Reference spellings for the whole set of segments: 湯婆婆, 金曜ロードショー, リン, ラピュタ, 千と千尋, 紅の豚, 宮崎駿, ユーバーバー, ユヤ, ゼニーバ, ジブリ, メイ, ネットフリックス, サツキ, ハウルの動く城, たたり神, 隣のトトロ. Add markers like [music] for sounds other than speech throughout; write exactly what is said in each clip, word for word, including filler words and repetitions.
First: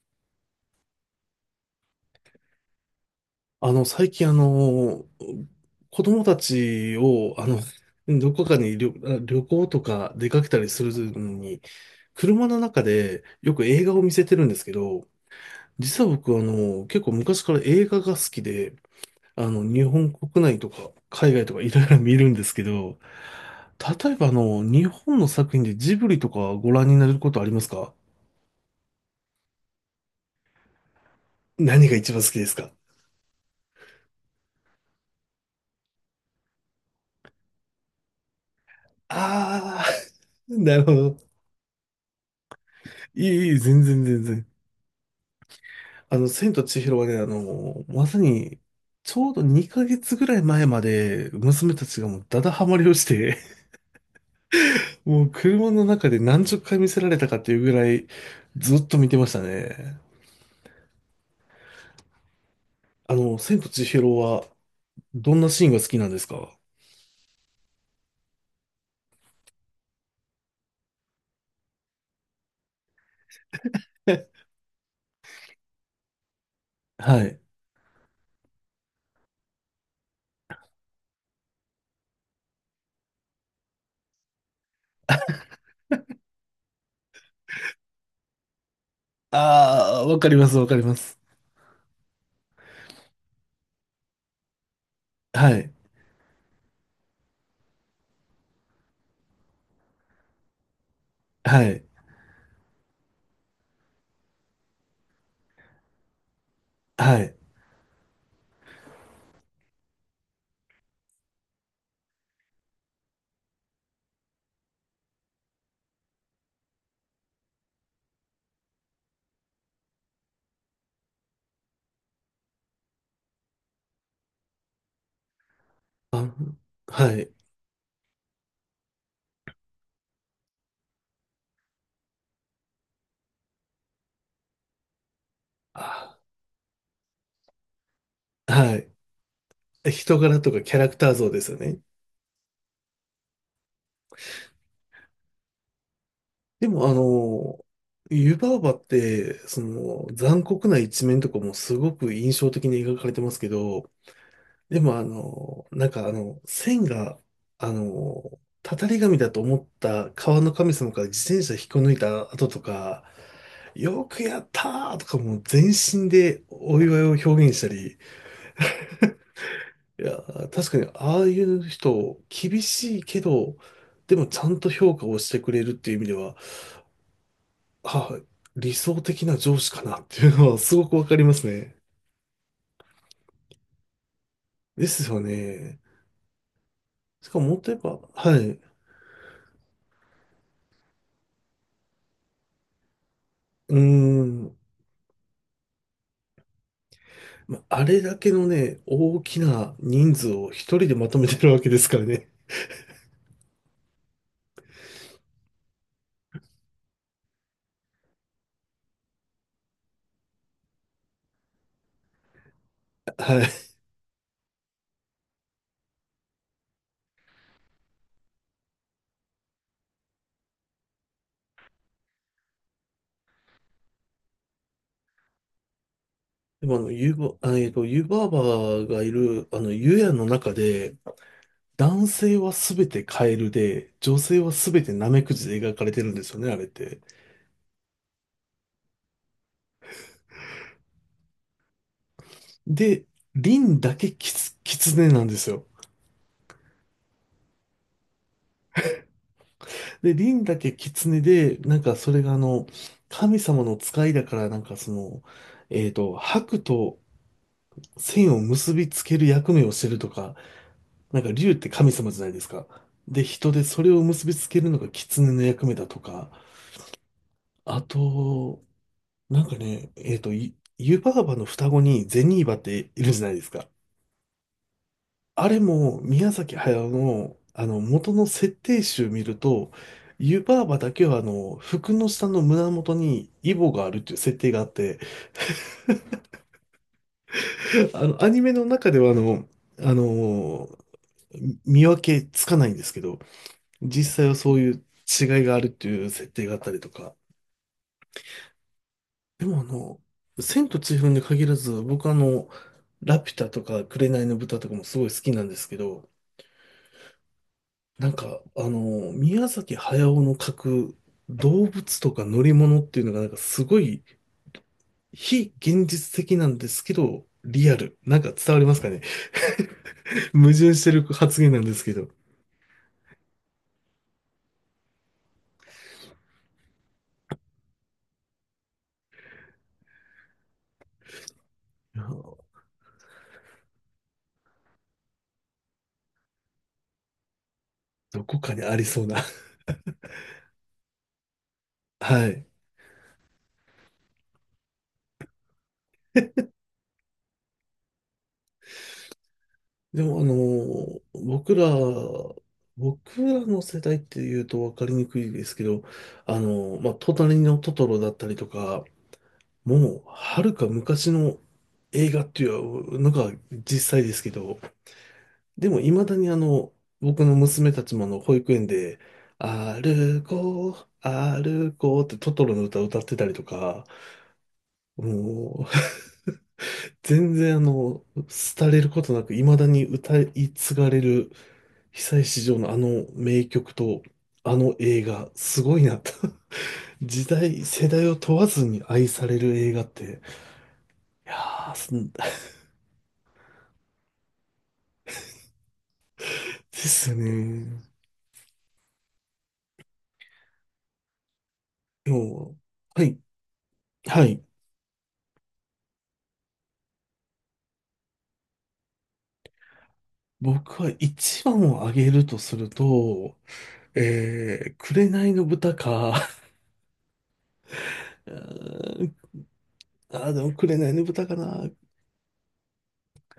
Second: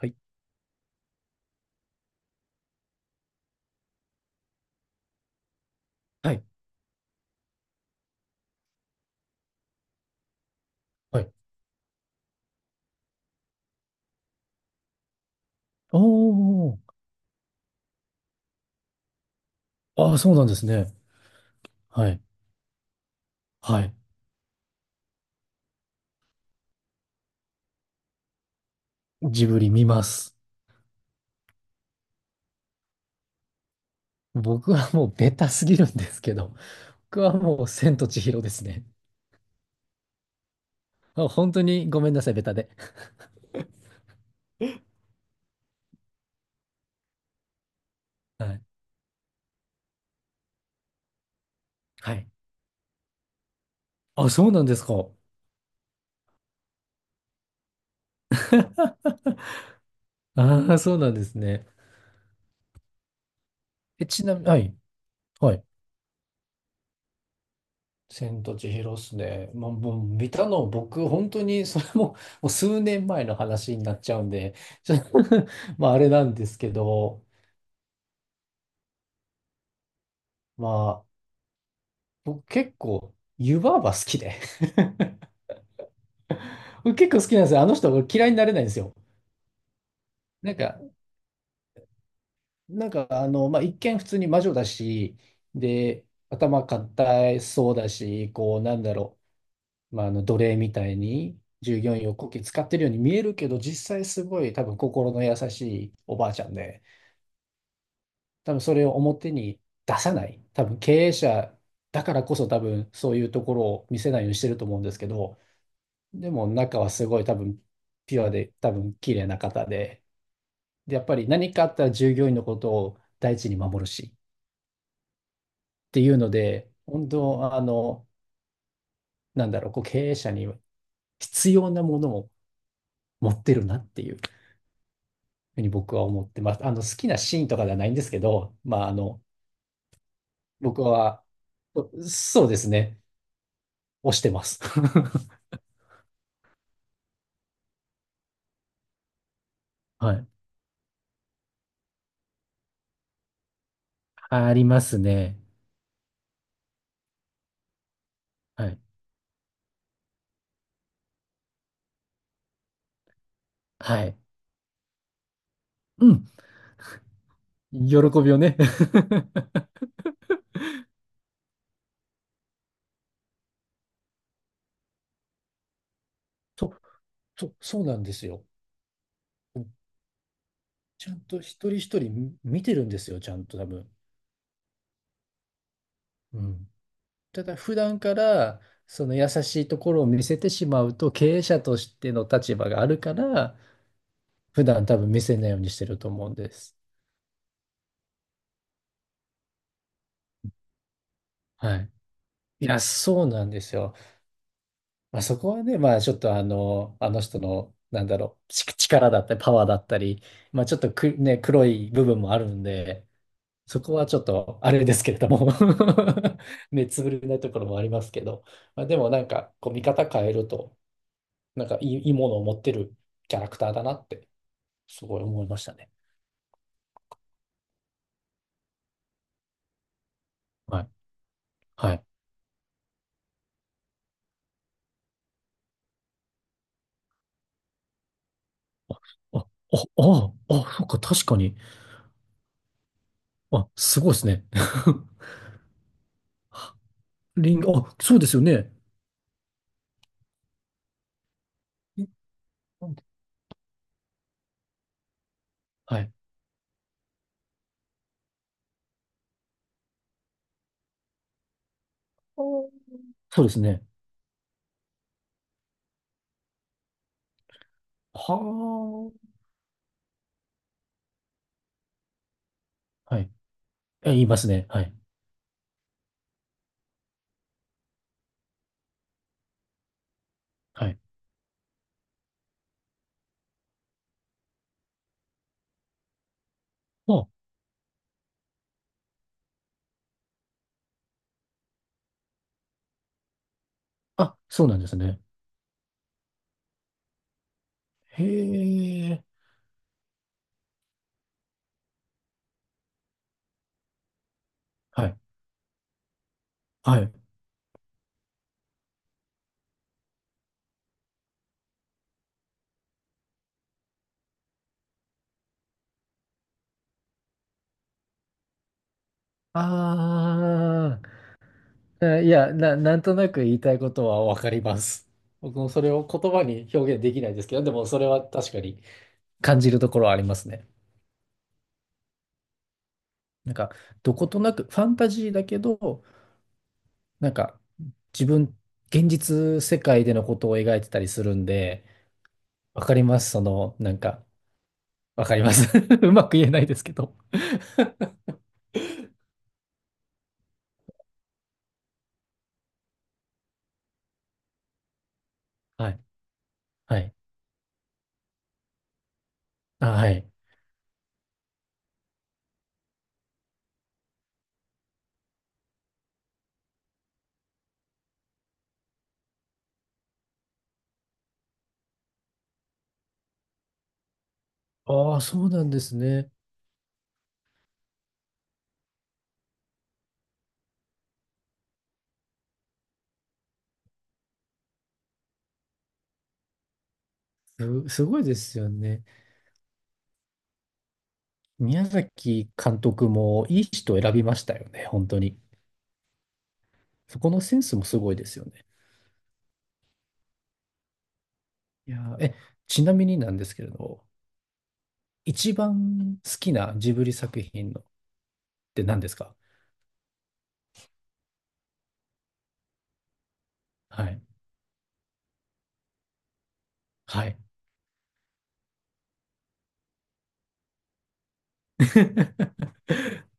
はい。あの、最近あの、子供はたい。ちを、あの、どこかに旅、旅行とか出かけたりするのはい。に、車の中でよく映画を見せてるんですけど、お実は僕あー。の、結構昔から映画が好きで、あの、日本ああ、そう国なんで内すとかね。海外とかいろいろは見い。るんですけど、はい。例えばあの、日本の作品でジブリとかご覧になることありますか？ジブリ見ます。何が一番好きですか？僕はもうベタすぎるんですけど、僕はもう千と千尋ですね。あ、あー、[laughs] なるほあ、ど。本当にごめんなさい、ベタで。いい、いい、全然全然。あの、千と千尋はね、あの、まさはに、い。ちょうどにかげつぐらい前まで、娘たちがはもうい。ダダハマりをして、あ、そうなんですか。[laughs] もう車の中でなんじゅっかい見せられたかっていうぐらい、ずっと見てましたね。ああ、そうなんですね。あの、千と千え、尋ちなみに、は、はい。どんなはい。シーンが好きなんですか？ 千と千尋っすね。まあ、もう見たの僕、本当にそれも、もう数年前の話になっちゃうん [laughs] で、ちょ [laughs] まああれなんですけど、はい。ま僕結構、湯婆婆好きで [laughs] 僕結構好きなんですよ。あの人、僕嫌いになれないんですよ。ああ、わかりまなす、んわかか、ります。なんか、あの、まあ、一見普通に魔女だし、はい、で、頭固いそうだし、こう、なんだろう、まあ、あの、奴隷みたいには従い、業員をこき使ってるように見えるけど、実際すごい多分心の優しいおばあちゃんで、はい。多分それを表に出さない。多分経営者だからこそ多分そういうところを見せないようにしてると思うんですけど、でも中はすごい多分ピュアで多分綺麗な方で、で、やっぱり何かあったら従業員のことを第一に守るしっていうのあ、で、本はい。当、あの、なんだろう、こう経営者に必要なものを持ってるなっていうふうに僕はあ、思ってます。あの、好きなシーンとかではないんですけど、はまあ、い。あの、人柄とかキャ僕ラクターは、像ですよね。そうですね、推してます。[laughs] でもあの、湯婆婆って、そのはい。残酷な一面とかもすごく印象的に描かれてますけど、ありでまもすあね。の、なんかあの、線が、あの、はたい。たり神だと思った川の神様から自転車引っこ抜いた後とか、はよい。くやったーとかもう全う身ん。でお祝いを表現した喜り、びをね。[laughs] いや、確かにああいう人、厳しいけど、でもちゃんと評価をしてくれるっていう意味では、そう、そう、そうなんあ、ですよ。理想的な上司かなっていうのはすごくわちゃかんりまとす一人ね。一人見てるんですよ、ちゃんと多分。ですよね。うん。しかたももだっと普言えば、段かはい。うらその優しいところを見せてしまうと経営者としての立場があるからーん。普段多分見せないようにしてると思うんです。まあれだけのね、大きな人数を一人でまとめてるわけはですい。からね。いや、そうなんですよ。まあ、そこはね、まあちょっとあの、あの人の、なんだろう、ち力だったりパワーだったり、まあちょっとく、ね、黒い部分もあるんで、はい。そこはちょっとあれですけれども [laughs] 目つぶれないところもありますけど、まあ、でもなんかこう見方変えると、なんかいい、いいものを持ってるキャラクターだなってすごい思いましたね。でもあの、ユーバ、あえっと、ユーバーバーがいる、あの、ユヤの中はい。で、はい。男性はすべてカエルで、女性はすべてナメクジで描かれてるんですよね、あれって。あ、あ、あ、あ、あそっか、確かに。で、リあ、ンだすごけいですキね。ツ、キツネ [laughs] なんですよ。リンゴ、あ、そうですよね。で、リンだけ狐で、なんかリンそれがあの、ゴ神様の使いだから、なんかその、えっはい。と、白と線を結びつける役目をしてるとか、なんか竜って神様じゃないですか。で、そう人ですでそね。れを結びつけるのが狐の役目だとか、あと、はなんかね、えっと、ゆ湯婆婆の双子にゼニーバっているあ。はじゃい。ないですか。え言いますね。はい。あれも宮崎駿の、あの元の設定集見ると、湯婆婆はだい。けはあの服の下の胸元にイボがあるっていう設定があって、あ、[laughs] あのアニメの中ではあの、あの見分けつかないんですけど、実際はあ、そうそういなんうですね。違いがあるっていう設定があったりとか。へえ。でもあの、千と千尋に限らず、僕あの、ラピュタとか紅の豚とかもすごはいい。好きなんですけど、はい。なんか、あの、宮崎駿の描く動物とか乗り物っていうのがなんかすごい非現実的なんですけど、リアル。なんか伝わりますかね？ [laughs] 矛盾してある発言なんですけど。いあ、いや、な、なんとなく言いたいことはわかります。僕もそれを言葉に表現できないですけど、でもそれは確かに感じるところはありますね。や、なんか、どことなく、ファンタジーだけど、なんか、ど自こか分、にありそう現な。実世界でのことを描いてたりするんで、[laughs] はい。わかります。その、なんか、わかります。[laughs] うまく言えないですけど。でもあの、僕ら、僕らの世代っていうと分かりにくいですけど、はい。あの、まあ、はい。隣のトトロだったりとか、あ、もう、はい。はるか昔の映画っていうのが実際ですけど、でも未だにあの、僕の娘たちもあの、保育園で、歩こう、歩こうってトトロの歌を歌ってたりとか、ああ、そうもなう、んです [laughs] ね。全然あの、廃れることなく未だに歌い継がれる被災市場のあの名曲と、あの映画、すごいなと。[laughs] 時代、世す、す代をごいで問わすずよにね。愛される映画って、いやー、宮す [laughs] で崎監督もいい人を選びましたよね、本当に。すよそこのセンスね。もすごいですよね。いや今ー、え、日、ちなはみい、になんですけれど、はい。一番好きなジブリ作品のって何ですか？僕は一番を挙げるとすると、はい。えー、紅の豚か、はい。[laughs] うーんあー、でも紅の豚かな。[laughs]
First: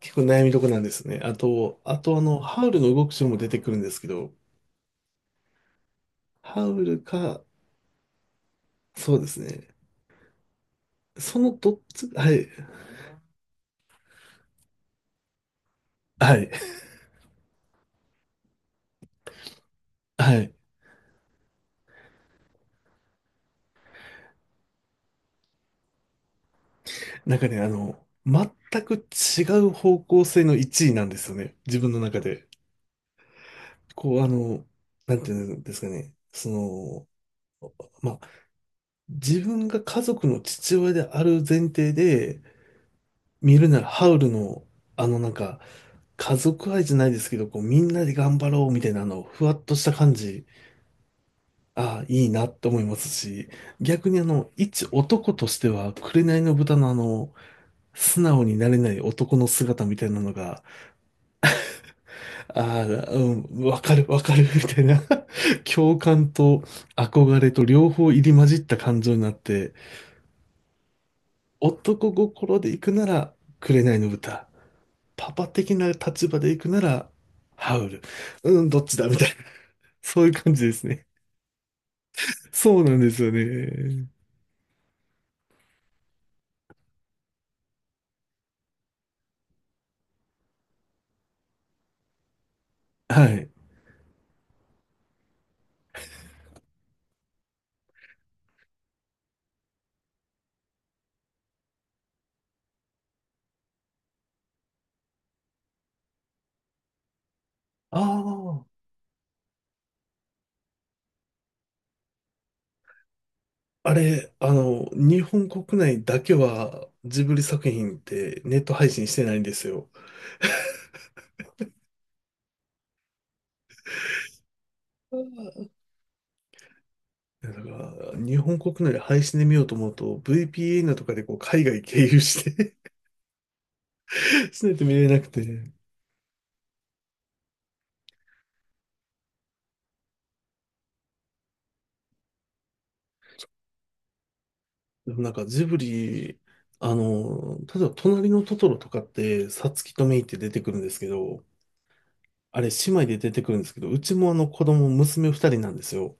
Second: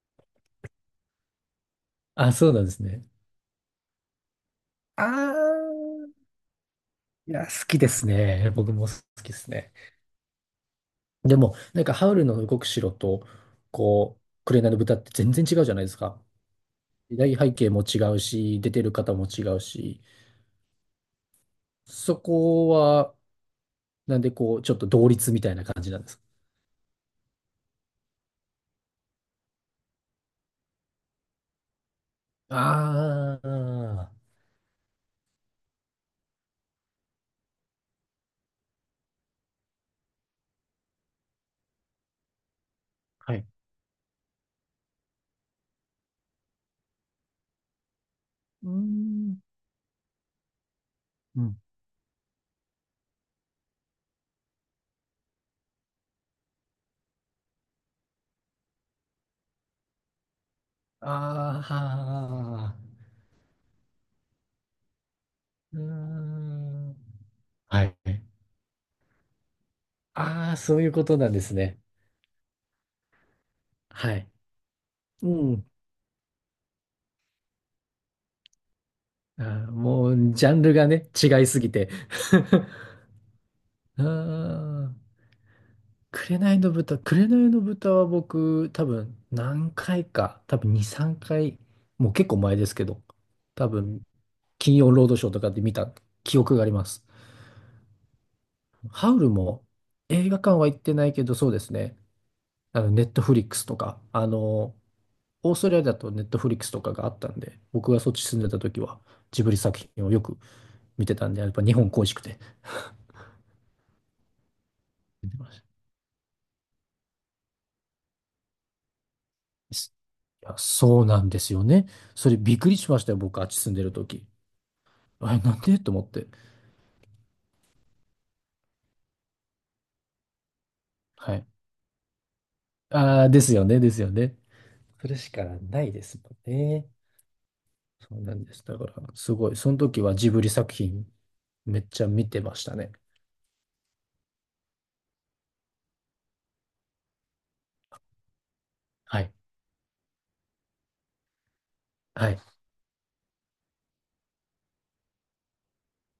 結構悩みどこなんですね。あと、あとああ、の、そうなんハウでルすのね。動く城も出てくるんですけど、あー、ハウルいか、や、好きですね。僕も好そうできですすね。ね。でそも、のどっなんか、ハち、ウルはのい、動く城と、こう、紅の豚って全然違うじゃないですか。はい、時代背景も違うし、出てる方も違うし、はい。そこは、なんで、こう、ちょっと同率みたいな感じなんです。なんかね、あの、全く違う方向性のいちいなんですよね。自分の中で。ああ、こう、あの、なんていうんですかね。その、まあ、自分が家族の父親である前提で、はい。見るならハウルの、あのなんか、家族愛じゃないですけど、こう、みんなで頑張ろうーうみたいな、あの、ん。ふわっとした感じ、うん。ああ、いいなって思いますし、逆にあの、一男としては、紅の豚のあの、素直になれない男の姿みたいなのが、あああ、あ、うん、わかるわかるみたいな [laughs]、うー共感とん。憧れとは両い。方入り混じった感情になって、ああ、そういうことなんですね。男心で行くなら、紅のはい。豚。うパパん。的な立場で行くなら、ハウル。うん、どっちだみたいな。あーもそういうう、ジャ感ンじでルすがね。ね、違いすぎて。[laughs] そうなんですようね。ー紅の豚、紅の豚は僕、多分何回か、多分に、さんかい、もう結構前ですけど、はい。多分金曜ロードショーとかで見た記憶があります。ハウルも映画館は行ってないけど、そうですね。あの、ネットフリックスとか、あの、オーストラリアだとネットフリックスとかがあったんで、僕がそっち住んでたあ時はジブリ作品をよく見てたんで、やっぱ日本恋しくて。[laughs] あ、あれ、あの、日見て本ました国内だけは、ジブリ作品ってネット配信してないんですよ。すいや、そうなんですよね。それびっくりしましたよ、僕、あっち住んでる時。あれ、なんでと思って。だから、日本国内で配信で見ようと思うと、ブイピーエヌ とかでこはうい。海外経由して ああ、ですよね、ですよね。[laughs] しないと [laughs] 見それれなくしかて。ないですもんね。そうなんです。だから、すごい。その時はジブリ作品めっちゃ見てましたね。でもなんかジブリ、あの、例えば隣のトトロとかっはいて、サツキとメイって出てくるんですけど、はい。あれ姉妹で出てくるんですけど、うちもあの子供、娘ふたりなんですよ。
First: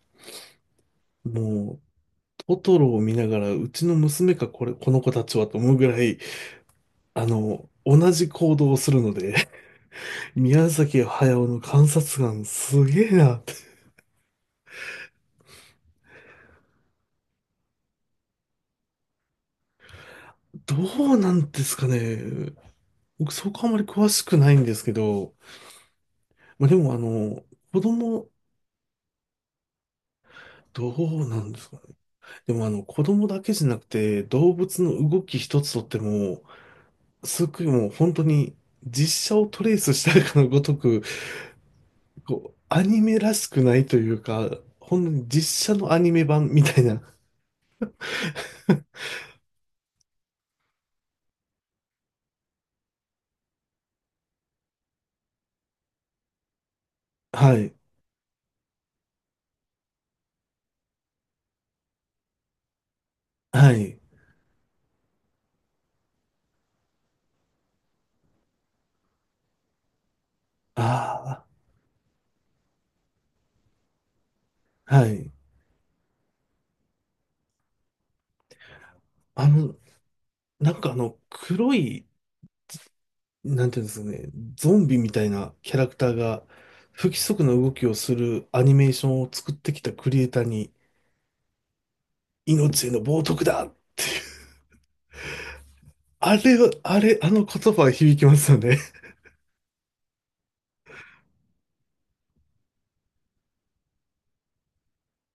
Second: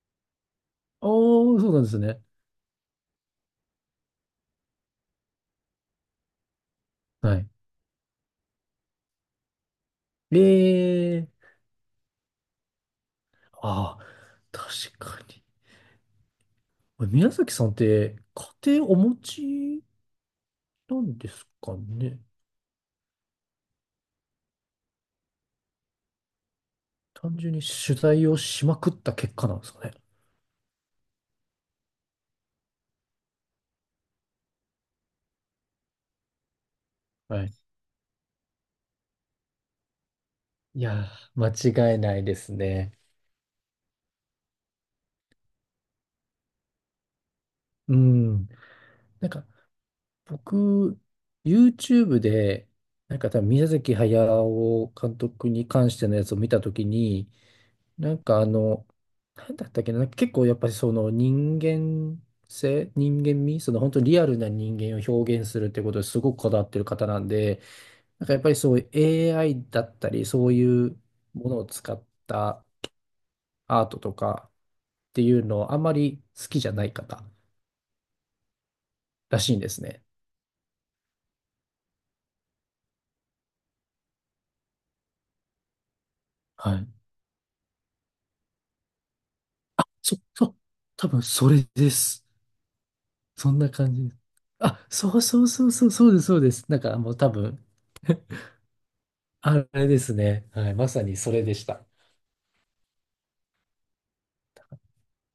おー、そうもなんう、ですね。トトロを見ながら、うちの娘かこれ、この子たちはと思うぐらい、あはの、同じ行動をするので、[laughs] い。宮崎え駿ー、の観察眼すげえなって。ああ、確かに。宮崎さんって、家庭お持ちどなうんでなすんでかすかね。ね。僕そこあまり詳しくないんですけど、まあ、でもあ単の、純に子取材供、をしまくった結果なんですかね。どうなんですかね？でもあの、子供だけじゃなくて、動物の動き一つとっても、はすい。ごいもう本当に実写をトレースしたかのごといく、やー、間違いないですこう、アね。ニメらしくないというか、本当に実写のアニメ版みたいな。うん。[laughs] なんか、僕、YouTube で、なんか多分宮崎駿監督に関してのやつを見たときに、はい。なんかあの、なんだったっけな、なんか結構やっぱりその人間性、人間味、そはの本当い。にリアルな人間を表現するってことですごくこだわってる方なんで、なんかやっぱりそういう エーアイ だったり、そういうあものを使ったアートとかあ、はってい。いうのをあんまり好きじゃない方らあしいんでの、すね。なんかあの、黒い、なんていうんですかね、ゾンビみたいなキャラクターが、はい。不規則な動きをするアニメーションを作ってきたクそ、リエイターそ、に、多分それです。命への冒涜そんだなっ感てじです。あ、そうそうそうそう、そうです、あそうでれす。は、なんかあもうれ、多あの分、言葉は響きますよね。あれですね。はい、まさにそれでした。